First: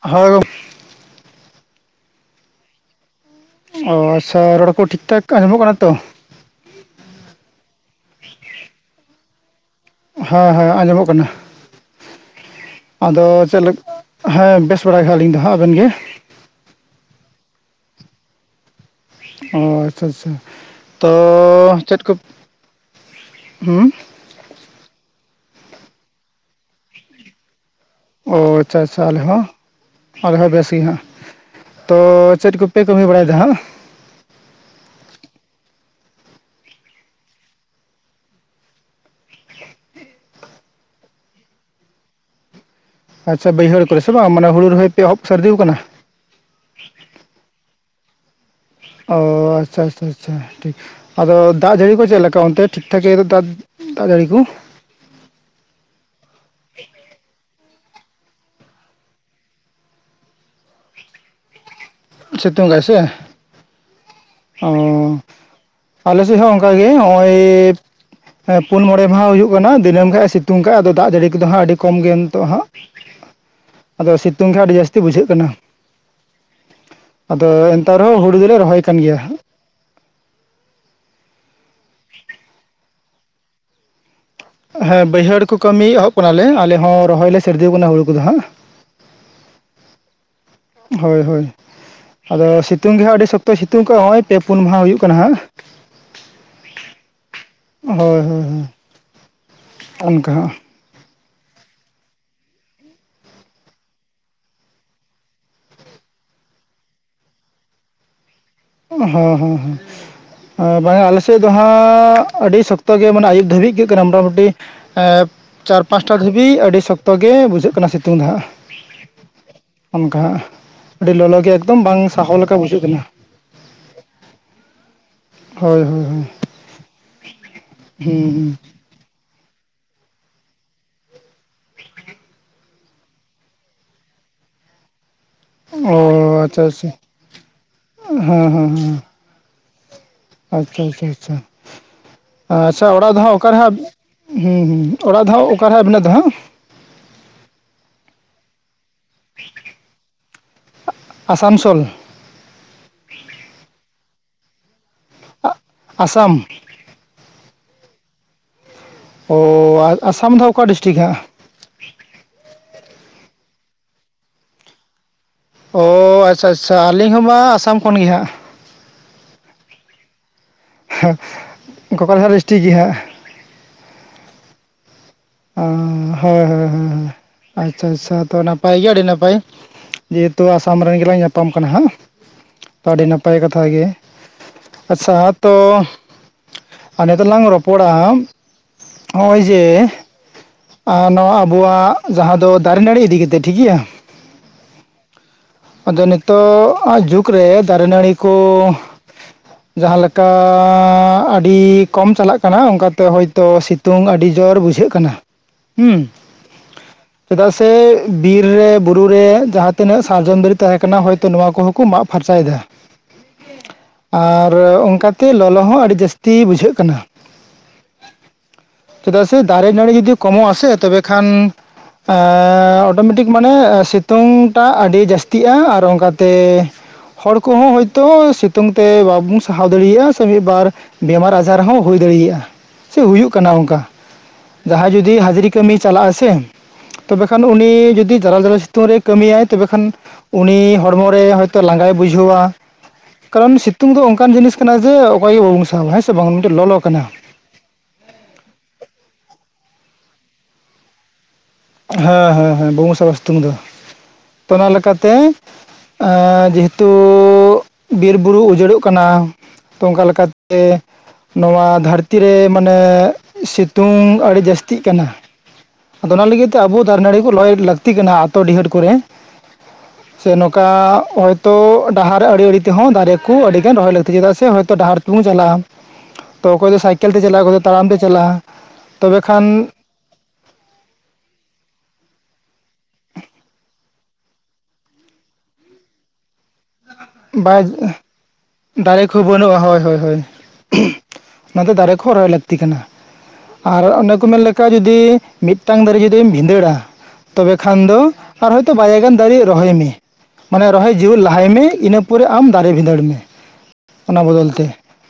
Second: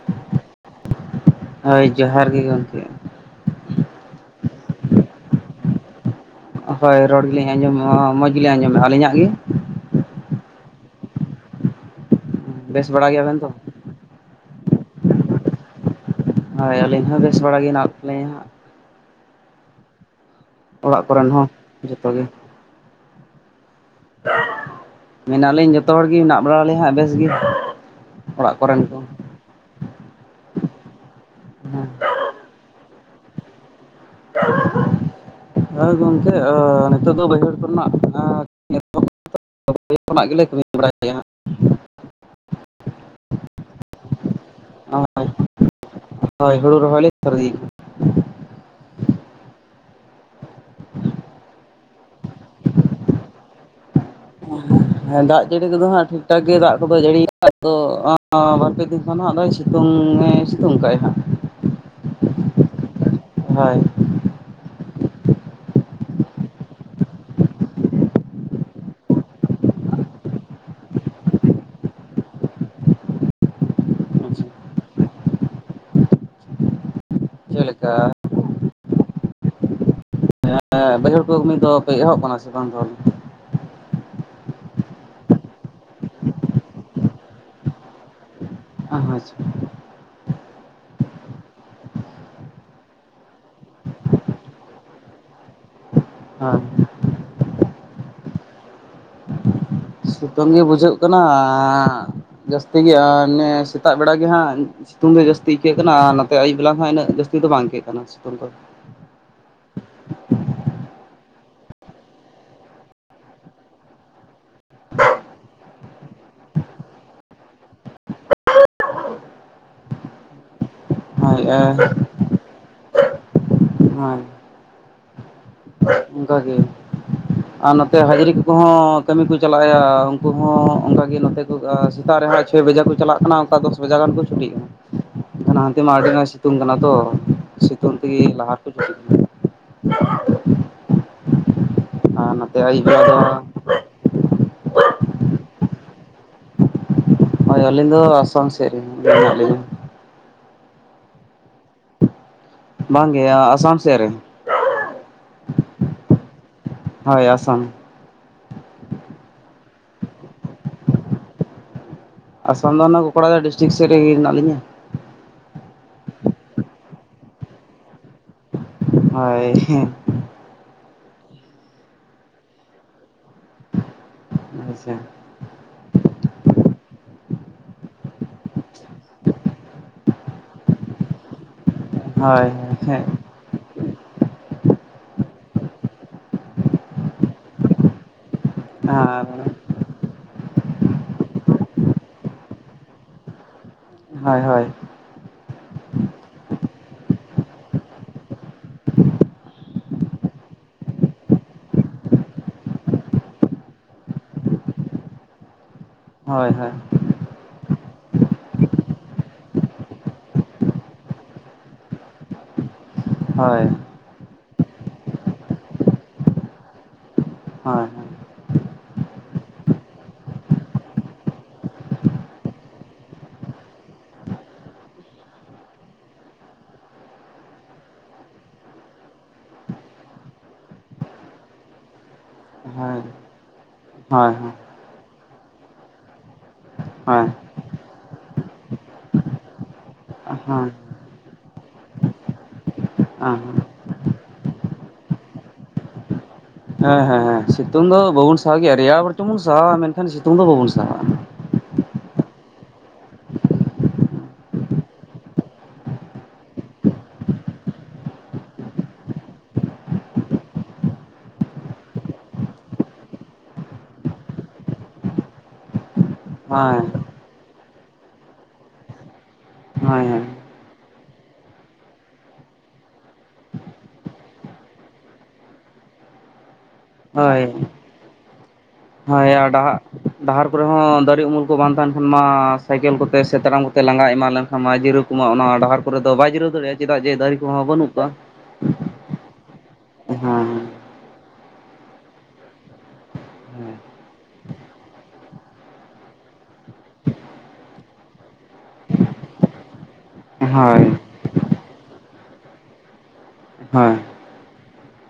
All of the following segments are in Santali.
ᱦᱳᱭ ᱦᱳᱭ ᱡᱚᱦᱟᱨ ᱜᱮ ᱜᱚᱝᱠᱮ ᱚ ᱟᱪᱪᱷᱟ ᱨᱚᱲ ᱠᱚ ᱴᱷᱤᱠ ᱴᱷᱟᱠ ᱟᱸᱡᱚ ᱢᱚᱜ ᱠᱟᱱᱟ ᱛᱚ? ᱦᱳᱭ ᱨᱚᱲ ᱜᱮᱞᱤᱧ ᱟᱸᱡᱚᱢᱮᱫᱼᱟ ᱢᱚᱡᱽ ᱜᱮᱞᱤᱧ ᱟᱸᱡᱚᱢᱮᱫᱼᱟ ᱟᱹᱞᱤᱧᱟᱜ ᱜᱮ? ᱦᱮᱸ ᱦᱮᱸ ᱟᱸᱡᱚᱢᱚᱜ ᱠᱟᱱᱟ᱾ ᱵᱮᱥ ᱵᱟᱲᱟ ᱟᱫᱚ ᱜᱮᱭᱟᱵᱮᱱ ᱛᱚ ᱪᱮᱫ ᱦᱮᱸ ᱵᱮᱥ ᱵᱟᱲᱟᱭ ᱜᱮ ᱟᱹᱞᱤᱧ ᱫᱚ ᱦᱟᱸᱜ ᱟᱵᱮᱱ ᱜᱮ? ᱦᱳᱭ ᱟᱹᱞᱤᱧ ᱦᱚᱸ ᱵᱮᱥ ᱵᱟᱲᱟ ᱜᱮ ᱦᱮᱱᱟᱜ ᱞᱤᱧᱟ᱾ ᱚ ᱟᱪᱪᱷᱟ ᱟᱪᱪᱷᱟ ᱚᱲᱟᱜ ᱛᱚ ᱠᱚᱨᱮᱱ ᱦᱚᱸ ᱪᱮᱫ ᱡᱚᱛᱚ ᱠᱚ ᱜᱮ ᱢᱮᱱᱟᱜ ᱞᱤᱧ ᱡᱚᱛᱚ ᱦᱚᱲᱜᱮ ᱢᱮᱱᱟᱜ ᱵᱟᱲᱟᱞᱤᱧ ᱦᱟᱸᱜ ᱵᱮᱥ ᱜᱮ ᱚ ᱚᱲᱟᱜ ᱟᱪᱪᱷᱟ ᱠᱚᱨᱮᱱ ᱠᱚ ᱟᱪᱪᱷᱟ ᱟᱞᱮ ᱦᱚᱸ ᱟᱞᱮ ᱦᱚᱸ ᱵᱮᱥ ᱜᱮ ᱦᱟᱜ ᱦᱮᱸ ᱛᱚ ᱪᱮᱫ ᱠᱚᱯᱮ ᱠᱟᱹᱢᱤ ᱵᱟᱲᱟᱭᱮᱫᱟ ᱦᱟᱜ? [inaudible] ᱦᱮᱸ ᱜᱚᱝᱠᱮ ᱱᱤᱛᱚᱜ ᱫᱚ ᱵᱟᱹᱭᱦᱟᱹᱲ ᱠᱚᱨᱮ ᱱᱟᱜ [unintelligible] ᱠᱷᱚᱱᱟᱜ ᱜᱮᱞᱮ ᱠᱟᱹᱢᱤ ᱵᱟᱲᱟᱭ ᱫᱟ ᱦᱟᱜ᱾ ᱟᱪᱪᱷᱟ ᱵᱟᱹᱭᱦᱟᱹᱲ ᱠᱚᱨᱮ ᱥᱮ ᱵᱟᱝ ᱢᱟᱱᱮ ᱦᱩᱲᱩ ᱨᱚᱦᱚᱭ ᱯᱮ ᱮᱚᱵ ᱦᱟᱸᱜ ᱥᱟᱨᱫᱤ ᱟᱠᱟᱱᱟ᱾ ᱦᱳᱭ ᱦᱩᱲᱩ ᱨᱚᱦᱚᱭ ᱞᱮ ᱥᱟᱹᱨᱫᱤ ᱟᱠᱟᱱᱟ᱾ ᱚ ᱟᱪᱪᱷᱟ ᱟᱪᱪᱷᱟ ᱴᱷᱤᱠ ᱟᱫᱚ ᱫᱟᱜ ᱡᱟᱹᱲᱤ ᱠᱚ ᱪᱮᱫ ᱞᱮᱠᱟ ᱚᱱᱛᱮ ᱴᱷᱤᱠ ᱴᱷᱟᱠ ᱜᱮ᱾ ᱫᱤᱜ ᱡᱟᱹᱲᱤ ᱠᱚ ᱦᱮᱸ ᱫᱟᱜ ᱡᱟᱹᱲᱤ ᱠᱚᱫᱚ ᱦᱟᱸᱜ ᱴᱷᱤᱠ ᱴᱷᱟᱠ ᱜᱮ ᱫᱟᱜ ᱠᱚᱫᱚ ᱡᱟᱹᱲᱤᱭ ᱫᱚ ᱵᱟᱨᱯᱮ ᱫᱤᱱ ᱱᱟᱜ ᱫᱚᱭ ᱥᱤᱛᱩᱝᱮ ᱥᱤᱛᱩᱝ ᱠᱟᱭ ᱦᱟᱸᱜ ᱥᱤᱛᱩᱝᱜᱟ ᱥᱮ ᱦᱳᱭ ᱚ ᱟᱞᱮ ᱥᱮᱫ ᱦᱚᱸ ᱚᱱᱠᱟᱜᱮ ᱱᱚᱜᱼᱚᱭ ᱮ ᱯᱩᱱ ᱢᱚᱬᱮ ᱢᱟᱦᱟ ᱦᱩᱭᱩᱜ ᱠᱟᱱᱟ ᱫᱤᱱᱟᱹᱢ ᱠᱷᱟᱱᱡ ᱮ ᱥᱤᱛᱩᱝ ᱠᱷᱟᱡ ᱟᱫᱚ ᱫᱟᱜ ᱡᱟᱹᱲᱤ ᱠᱚ ᱫᱚ ᱦᱟᱜ ᱟᱹᱰᱤ ᱠᱚᱢ ᱜᱮ ᱱᱤᱛᱚᱜ ᱦᱟᱜ ᱾ ᱟᱫᱚ ᱥᱤᱛᱩᱝ ᱜᱮ ᱟᱹᱰᱤ ᱡᱟᱹᱥᱛᱤ ᱵᱩᱡᱷᱟᱹᱜ ᱠᱟᱱᱟ᱾ ᱟᱫᱚ ᱪᱮᱫ ᱞᱮᱠᱟ ᱮᱱᱛᱮ ᱨᱮᱦᱚᱸ ᱦᱩᱲᱩ ᱫᱚᱞᱮ ᱨᱚᱦᱚᱭ ᱠᱟᱱ ᱜᱮᱭᱟ ᱵᱟᱹᱭᱦᱟᱹᱲ ᱠᱚ ᱩᱱᱤ ᱫᱚ ᱯᱮ ᱮᱦᱚᱵ ᱟᱠᱟᱱᱟ ᱥᱮ ᱵᱟᱝ ᱫᱚ ᱦᱮᱸ ᱵᱟᱹᱭᱦᱟᱹᱲ ᱠᱚ ᱠᱟᱹᱢᱤ ᱮᱦᱚᱵ ᱠᱟᱱᱟᱞᱮ ᱟᱞᱮ ᱦᱚᱸ ᱨᱚᱦᱚᱭ ᱞᱮ ᱥᱟᱨᱫᱤ ᱟᱠᱟᱱᱟ ᱦᱩᱲᱩ ᱠᱚᱫᱚ ᱦᱟᱸᱜ ᱟᱪᱪᱷᱟ ᱦᱳᱭ ᱦᱳᱭ ᱟᱫᱚ ᱥᱤᱛᱩᱝ ᱜᱮ ᱦᱟᱸᱜ ᱟᱹᱰᱤ ᱥᱚᱠᱛᱚᱭ ᱥᱤᱛᱩᱝ ᱟᱠᱟᱟᱜᱼᱟ ᱱᱚᱜᱼᱚᱭ ᱯᱮ ᱯᱩᱱ ᱢᱟᱦᱟ ᱦᱩᱭᱩᱜ ᱠᱟᱱᱟ ᱦᱟᱸᱜ ᱦᱳᱭ ᱦᱳᱭ ᱦᱳᱭ ᱦᱳᱭ ᱚᱱᱠᱟ ᱥᱤᱛᱩᱝ ᱦᱟᱸᱜ ᱜᱮ ᱵᱩᱡᱷᱟᱹᱜ ᱠᱟᱱᱟ ᱟᱸ ᱡᱟᱹᱥᱛᱤ ᱜᱮ ᱮ ᱥᱮᱛᱟᱜ ᱵᱮᱲᱟ ᱜᱮ ᱦᱟᱸᱜ ᱥᱤᱛᱩᱝ ᱫᱚ ᱡᱟᱹᱥᱛᱤ ᱟᱹᱭᱠᱟᱹᱜ ᱠᱟᱱᱟ ᱟᱨ ᱱᱚᱛᱮ ᱟᱹᱭᱩᱵ ᱵᱮᱞᱟ ᱦᱚᱸ ᱤᱱᱟᱹᱜ ᱡᱟᱹᱥᱛᱤ ᱫᱚ ᱵᱟᱝ ᱟᱹᱭᱠᱟᱹᱜ ᱠᱟᱱᱟ᱾ ᱥᱤᱛᱩᱝ ᱫᱚ᱾ ᱦᱮᱸ ᱦᱮᱸ ᱦᱮᱸ ᱵᱟᱝᱟ ᱟᱞᱮᱥᱮᱫ ᱫᱚ ᱦᱟᱸᱜ ᱟᱹᱰᱤ ᱥᱚᱠᱛᱚ ᱜᱮ ᱢᱟᱱᱮ ᱟᱹᱭᱩᱵ ᱫᱷᱟᱹᱵᱤᱡ ᱟᱹᱭᱠᱟᱹᱜ ᱠᱟᱱᱟ ᱢᱚᱴᱟᱢᱩᱴᱤ ᱪᱟᱨ ᱯᱟᱸᱪᱴᱟ ᱫᱷᱟᱹᱵᱤᱡ ᱟᱹᱰᱤ ᱥᱚᱠᱛᱚ ᱜᱮ ᱵᱩᱡᱷᱟᱹᱜ ᱠᱟᱱᱟ ᱥᱤᱛᱩᱝ ᱫ ᱦᱟᱸ [inaudible] ᱚᱱᱠᱟ ᱟᱹᱰᱤ ᱞᱚᱞᱚ ᱦᱳᱭ ᱜᱮ ᱮᱠᱫᱚᱢ ᱵᱟᱝ ᱥᱟᱦᱚ ᱞᱮᱠᱟ ᱵᱩᱡᱷᱟᱹᱜ ᱠᱟᱱᱟ ᱦᱭ ᱦᱳᱭ ᱦᱳᱭ ᱦᱳᱭ ᱚᱱᱠᱟᱜᱮ ᱟᱨ ᱱᱚᱛᱮ ᱦᱟᱹᱡᱨᱤ ᱦᱩᱸ ᱠᱚᱦᱚᱸ ᱠᱟᱹᱢᱤ ᱠᱚ ᱪᱟᱞᱟᱜᱼᱟ ᱩᱱᱠᱩ ᱦᱚᱸ ᱚᱱᱠᱟᱜᱮ ᱱᱚᱛᱮ ᱠᱚ ᱥᱮᱛᱟᱜ ᱨᱮᱦᱟᱸᱜ ᱪᱷᱚᱭ ᱵᱟᱡᱮ ᱠᱚ ᱪᱟᱞᱟᱜ ᱠᱟᱱᱟ ᱫᱚᱥ ᱵᱟᱡᱟᱜ ᱜᱟᱱ ᱠᱚ ᱪᱷᱩᱴᱤᱼᱼ ᱦᱟᱱᱛᱮ ᱦᱩᱸ ᱢᱟ ᱚ ᱟᱹᱰᱤᱱᱟᱜ ᱥᱤᱛᱩᱝ ᱟᱪᱪᱷᱟ ᱠᱟᱱᱟ ᱟᱪᱪᱷᱟ ᱛᱚ ᱥᱤᱛᱩᱝ ᱛᱮᱜᱮ ᱦᱮᱸ ᱞᱟᱦᱟ ᱦᱮᱸ ᱨᱮᱠᱚ ᱦᱮᱸ ᱡᱩᱴ, [unintelligible] ᱟᱪᱪᱷᱟ ᱟᱪᱪᱷᱟ ᱟᱪᱪᱷᱟ ᱟᱨ ᱱᱚᱛᱮ ᱟᱹᱭᱩᱵ ᱟᱪᱪᱷᱟ ᱵᱮᱲᱟ ᱚᱲᱟᱜ ᱫᱚ ᱦᱟᱸᱜ ᱚᱠᱟᱨᱮ ᱦᱟᱸᱜᱼᱼ ᱦᱚᱢ ᱦᱚᱢ ᱚᱲᱟᱜ ᱫᱣ ᱚᱠᱟᱨᱮ ᱟᱹᱵᱤᱱᱟᱜ ᱫᱚ ᱦᱟᱸ? ᱦᱳᱭ ᱟᱹᱞᱤᱧ ᱫᱚ ᱟᱥᱟᱢ ᱥᱮᱫ ᱨᱮ ᱢᱮᱱᱟᱜ ᱞᱤᱧᱟ᱾ ᱟᱥᱟᱱᱥᱳᱞ? ᱵᱟᱝ ᱜᱮᱭᱟ ᱟᱥᱟᱢ ᱥᱮᱱ ᱨᱮᱼᱼ ᱟᱥᱟᱢ ᱦᱳᱭ ᱟᱥᱟᱢ ᱚ ᱟᱥᱟᱢ ᱫᱚ ᱚᱠᱟ ᱰᱤᱥᱴᱤᱠ ᱦᱟᱜ? ᱟᱥᱟᱢ ᱫᱚ ᱚᱱᱟ ᱠᱳᱠᱲᱟᱡᱟᱨᱮᱭᱟ ᱰᱤᱥᱴᱤᱠ ᱥᱮᱫ ᱨᱮ ᱦᱮᱱᱟᱜ ᱞᱤᱧᱟ᱾ ᱚ ᱟᱪᱪᱷᱟ ᱟᱪᱪᱷᱟ ᱟᱹᱞᱤᱧ ᱦᱚᱸᱵᱟ ᱟᱥᱟᱢ ᱠᱷᱚᱱ ᱜᱮᱮ ᱦᱟᱸᱟᱜ ᱦᱳᱭ ᱦᱮᱸ ᱜᱳᱠᱲᱟᱡᱟ ᱰᱤᱥᱴᱤᱠ ᱜᱮ ᱦᱟᱸᱜ᱾ ᱟᱪᱪᱷᱟ ᱚ ᱦᱳᱭ ᱦᱳᱭ ᱦᱳᱭ ᱟᱪᱪᱷᱟ ᱟᱪᱪᱷᱟ ᱛᱚ ᱱᱟᱯᱟᱭ ᱜᱮ ᱟᱹᱰᱤ ᱱᱟᱯᱟᱭ᱾ ᱡᱮ ᱦᱮᱛᱩ ᱟᱥᱟᱢ ᱨᱮᱱ ᱜᱮᱞᱟᱝ ᱧᱟᱯᱟᱢ ᱠᱟᱱᱟ ᱦᱟ᱾ ᱦᱳᱭ ᱱᱟᱯᱟᱭ ᱠᱟᱛᱷᱟ ᱜᱮ ᱟᱪᱪᱷᱟ ᱛᱚᱼᱼ ᱟᱨ ᱱᱤᱛᱚᱜ ᱞᱟᱝ ᱨᱚᱯᱚᱲᱟ ᱱᱚᱼᱚᱭ ᱟᱨ ᱡᱮᱼᱼ ᱟ ᱱᱚᱣᱟ ᱟᱵᱚᱣᱟᱜ ᱡᱟᱦᱟᱸ ᱫᱚ ᱫᱟᱨᱮ ᱱᱟᱹᱲᱤ ᱤᱫᱤ ᱠᱟᱛᱮ ᱴᱷᱤᱠ ᱜᱮᱮᱭᱟ᱾ ᱦᱳᱭ, ᱦᱳᱭ ᱟᱫᱚ ᱱᱤᱛᱚ ᱟ ᱡᱩᱜᱽ ᱨᱮ ᱫᱟᱨᱮ ᱱᱟᱹᱲᱤ ᱠᱚᱼᱼ ᱡᱟᱦᱟᱸᱞᱮᱠᱟ ᱟᱹᱰᱤ ᱠᱚᱢ ᱪᱟᱞᱟᱜ ᱠᱟᱱᱟ ᱚᱱᱠᱟᱛᱮ ᱦᱳᱭᱛᱚ ᱥᱤᱛᱼᱼ ᱥᱤᱛᱝ ᱟᱹᱰᱤ ᱡᱳᱨ ᱵᱩᱡᱷᱟᱹᱜ ᱠᱟᱱᱟ ᱦᱩᱸ᱾ ᱦᱳᱭ ᱦᱳᱭ, ᱪᱮᱫᱟᱜ ᱥᱮ ᱵᱤᱨ ᱨᱮ ᱵᱩᱨ ᱨᱮ ᱡᱟᱦᱟᱸ ᱛᱤᱱᱟᱹᱜ ᱥᱟᱨᱡᱚᱢ ᱫᱟᱨᱤᱼᱼ ᱛᱟᱦᱮᱸ ᱠᱟᱱᱟ ᱦᱚᱭᱛᱳ ᱱᱚᱣᱟ ᱠᱚᱦᱚᱸ ᱠᱚ ᱢᱟᱜ ᱯᱷᱟᱨᱪᱟ ᱭᱮᱫᱟ᱾ ᱦᱳᱭ ᱟᱨ ᱚᱱᱠᱟᱛᱮ ᱞᱚᱞᱚ ᱦᱚᱸ ᱟᱹᱰᱤ ᱡᱟᱹᱥᱛᱤ ᱵᱩᱡᱷᱟᱹᱜ ᱠᱟᱱᱟ᱾ ᱦᱳᱭ ᱪᱮᱫᱟᱜ ᱥᱮ ᱫᱟᱨᱮ ᱱᱟᱹᱲᱤ ᱡᱩᱫᱤ ᱠᱚᱢᱚᱜ ᱟᱥᱮ ᱛᱚᱵᱮ ᱠᱷᱟᱱᱼᱼ ᱚᱴᱳᱢᱮᱴᱤᱠ ᱢᱟᱱᱮ ᱥᱤᱛᱩᱝ ᱴᱟᱜ ᱟᱹᱰᱤ ᱡᱟᱹᱥᱛᱤᱼᱼ ᱤᱫᱤᱭᱟ ᱟᱨ ᱚᱱᱠᱟᱛᱮᱼᱼ ᱦᱚᱲ ᱠᱚᱦᱚᱸ ᱦᱚᱳᱭᱛᱚ ᱥᱤᱛᱩᱝ ᱛᱮ ᱵᱟᱵᱚᱱ ᱥᱟᱦᱟᱣ ᱫᱟᱲᱮᱭᱟᱜᱼᱟ ᱥᱮ ᱢᱤᱫ ᱵᱟᱨᱼᱼ ᱵᱮᱤᱢᱟᱨ ᱟᱡᱟᱨ ᱦᱚᱸ ᱦᱩᱭ ᱫᱟᱲᱮᱭᱟᱼᱟ ᱦᱳᱭ ᱦᱳᱭ ᱥᱮ ᱦᱩᱭᱩᱜ ᱠᱟᱱᱟ ᱚᱱᱠᱟ᱾ ᱦᱳᱭ ᱡᱟᱦᱟᱸᱭ ᱡᱩᱫᱤ ᱦᱟᱡᱨᱤ ᱠᱟᱹᱢᱤᱤᱭ ᱪᱟᱞᱟᱜ ᱟᱥᱮᱼᱼ ᱛᱚᱵᱮ ᱠᱷᱟᱱ ᱩᱱᱤ ᱡᱩᱚᱫᱤ ᱢᱟᱨᱟᱞ ᱢᱟᱨᱟᱞ ᱥᱤᱛᱩᱝ ᱨᱮ ᱠᱟᱹᱢᱤᱭᱟᱭ ᱛᱚᱵᱮ ᱠᱷᱟᱱᱼᱼ ᱩᱱᱤ ᱦᱮᱸ ᱦᱮᱸ ᱦᱚᱲᱢᱚ ᱨᱮ ᱦᱚᱭᱛᱚ ᱞᱟᱸᱜᱟᱭ ᱵᱩᱡᱷᱟᱹᱣᱟ᱾ ᱠᱟᱨᱚᱱ ᱥᱤᱛᱩᱝ ᱫᱚ ᱚᱱᱠᱟᱱ ᱡᱤᱱᱤᱥ ᱠᱟᱱᱟ ᱡᱮ ᱚᱠᱚᱭ ᱜᱮ ᱵᱟᱵᱚᱱ ᱥᱟᱦᱟᱣᱼᱟ ᱦᱮᱸ ᱥᱮ ᱵᱟᱝ ᱢᱤᱫᱴᱮᱱ ᱞᱚ ᱞᱚ ᱠᱟᱱᱟ᱾ ᱦᱮᱸ ᱦᱮᱸ ᱥᱤᱛᱩᱝ ᱫᱚ ᱵᱟᱵᱩᱱ ᱥᱟᱦᱟᱣ ᱜᱮᱭᱟ ᱨᱮᱭᱟᱲ ᱵᱟᱨᱪᱚᱝ ᱵᱚᱱ ᱥᱟᱦᱟᱜᱼᱟ ᱢᱮᱱᱠᱷᱟᱱ ᱥᱤᱛᱩᱝ ᱫᱚ ᱵᱟᱵᱚᱱ ᱥᱟᱦᱟᱜᱼᱟ᱾ ᱦᱮᱸ ᱦᱮᱸ ᱦᱮᱸ ᱵᱟᱝ ᱥᱟᱦᱟ ᱟ ᱥᱤᱛᱩᱝ ᱫᱚ ᱛᱚ ᱚᱱᱟ ᱞᱮᱠᱟᱛᱮ ᱟᱼᱼ ᱡᱮᱦᱮᱛᱩ ᱵᱤᱨᱵᱩᱨᱩ ᱩᱡᱟᱹᱲᱚᱜ ᱠᱟᱱᱟ᱾ ᱛᱚ ᱚᱱᱠᱟ ᱞᱮᱠᱟᱛᱮᱻᱻ ᱱᱚᱣᱟ ᱫᱷᱟᱹᱨᱛᱤ ᱨᱮ ᱢᱟᱱᱮ ᱥᱤᱛᱩᱝ ᱟᱹᱰᱤ ᱡᱟᱹᱥᱛᱤᱜ ᱠᱟᱱᱟ᱾ ᱟᱫᱚ ᱚᱱᱟ ᱞᱟᱹᱜᱤᱫ ᱛᱮ ᱟᱵᱚ ᱦᱳᱭ ᱫᱟᱨᱮ ᱱᱟᱹᱲᱤ ᱠᱚ ᱞᱟᱹᱭ ᱞᱟᱹᱠᱛᱤ ᱠᱟᱱᱟ ᱟᱛᱳ ᱰᱤᱦᱟᱹᱛ ᱠᱚᱨᱮ᱾ ᱦᱳᱭ ᱦᱳᱭ ᱥᱮ ᱱᱚᱝᱠᱟ ᱦᱚᱭᱛᱚ ᱰᱟᱦᱟᱨ ᱟᱲᱮ ᱟᱲᱮ ᱛᱮ ᱦᱚᱸ ᱫᱟᱨᱮ ᱠᱚ ᱟᱹᱰᱤ ᱜᱟᱱ ᱨᱚᱦᱚᱭ ᱞᱟᱹᱠᱛᱤ ᱪᱮᱫᱟᱜ ᱥᱮ ᱦᱚᱭᱛᱚ ᱰᱟᱦᱟᱨ ᱛᱮᱻᱻ ᱛᱤᱜᱩ ᱪᱟᱞᱟᱜᱼᱟ ᱛᱚ ᱚᱠᱚᱭ ᱫᱚ ᱥᱟᱭᱠᱮᱞ ᱛᱮ ᱪᱟᱞᱟᱜᱼᱟ ᱚᱠᱚᱭ ᱫᱚ ᱛᱟᱲᱟᱢ ᱛᱮ ᱪᱟᱞᱟᱜᱼᱟ᱾ ᱛᱚᱵᱮ ᱠᱷᱟᱱ ᱦᱚᱭᱟ ᱰᱟᱦᱟᱜ ᱰᱟᱦᱟᱨ ᱠᱚᱨᱮ ᱦᱚᱸ ᱫᱟᱨᱮ ᱩᱢᱩᱞ ᱠᱚ ᱵᱟᱝ ᱛᱟᱦᱮᱱ ᱠᱷᱟᱱ ᱢᱟ ᱥᱟᱭᱠᱮᱞ ᱠᱚᱛᱮ ᱥᱮ ᱛᱟᱲᱟᱢ ᱠᱚᱛᱮ ᱞᱟᱸᱜᱟ ᱮᱢᱟᱱ ᱞᱮᱱᱠᱷᱟᱱ ᱢᱟ ᱡᱤᱨᱟᱣ ᱚᱱᱟ ᱰᱟᱦᱟᱨ ᱠᱚᱨᱮ ᱫᱚ ᱵᱟᱭ ᱡᱤᱨᱟᱹᱣ ᱫᱟᱲᱮᱭᱟᱜᱼᱟ ᱪᱮᱫᱟᱜ ᱡᱮ ᱫᱟᱨᱮ ᱠᱚᱦᱚᱸ ᱵᱟᱹᱱᱩᱜ ᱠᱚᱣᱟ᱾ ᱠᱷᱩ ᱵᱟᱹᱱᱩᱜᱼᱟ ᱦᱳᱭ ᱦᱳᱭ ᱦᱳᱭ ᱦᱮᱸ ᱚᱱᱟᱛᱮ ᱫᱟᱨᱮ ᱠᱚ ᱦᱚᱸ ᱨᱚᱦᱚᱭ ᱞᱟᱹᱠᱛᱤ ᱠᱟᱱᱟ᱾ ᱟᱨ ᱚᱱᱮ ᱠᱚ ᱢᱮᱱ ᱞᱮᱠᱷᱷᱟ ᱡᱩᱫᱤ ᱢᱤᱫᱴᱟᱝ ᱫᱟᱨᱮ ᱡᱩᱫᱤᱢ ᱵᱷᱤᱸᱫᱟᱹᱲᱟ ᱛᱚᱵᱮ ᱠᱷᱟᱱ ᱫᱚ ᱟᱨ ᱦᱚᱭᱛᱳ ᱵᱟᱨ ᱜᱟᱱ ᱫᱟᱨᱮ ᱨᱚᱦᱚᱭ ᱢᱮ ᱢᱟᱱᱮ ᱦᱳᱭ ᱨᱚᱦᱚᱭ ᱡᱮᱣᱮᱫ ᱞᱟᱦᱟᱭ ᱢᱮ ᱤᱱᱟᱹ ᱯᱚᱨᱮ ᱟᱢ ᱫᱟᱨᱮ ᱵᱷᱸᱤᱫᱟᱹᱲ ᱢᱮ ᱦᱳᱭ ᱚᱱᱟ ᱵᱚᱫᱚᱞ ᱛᱮ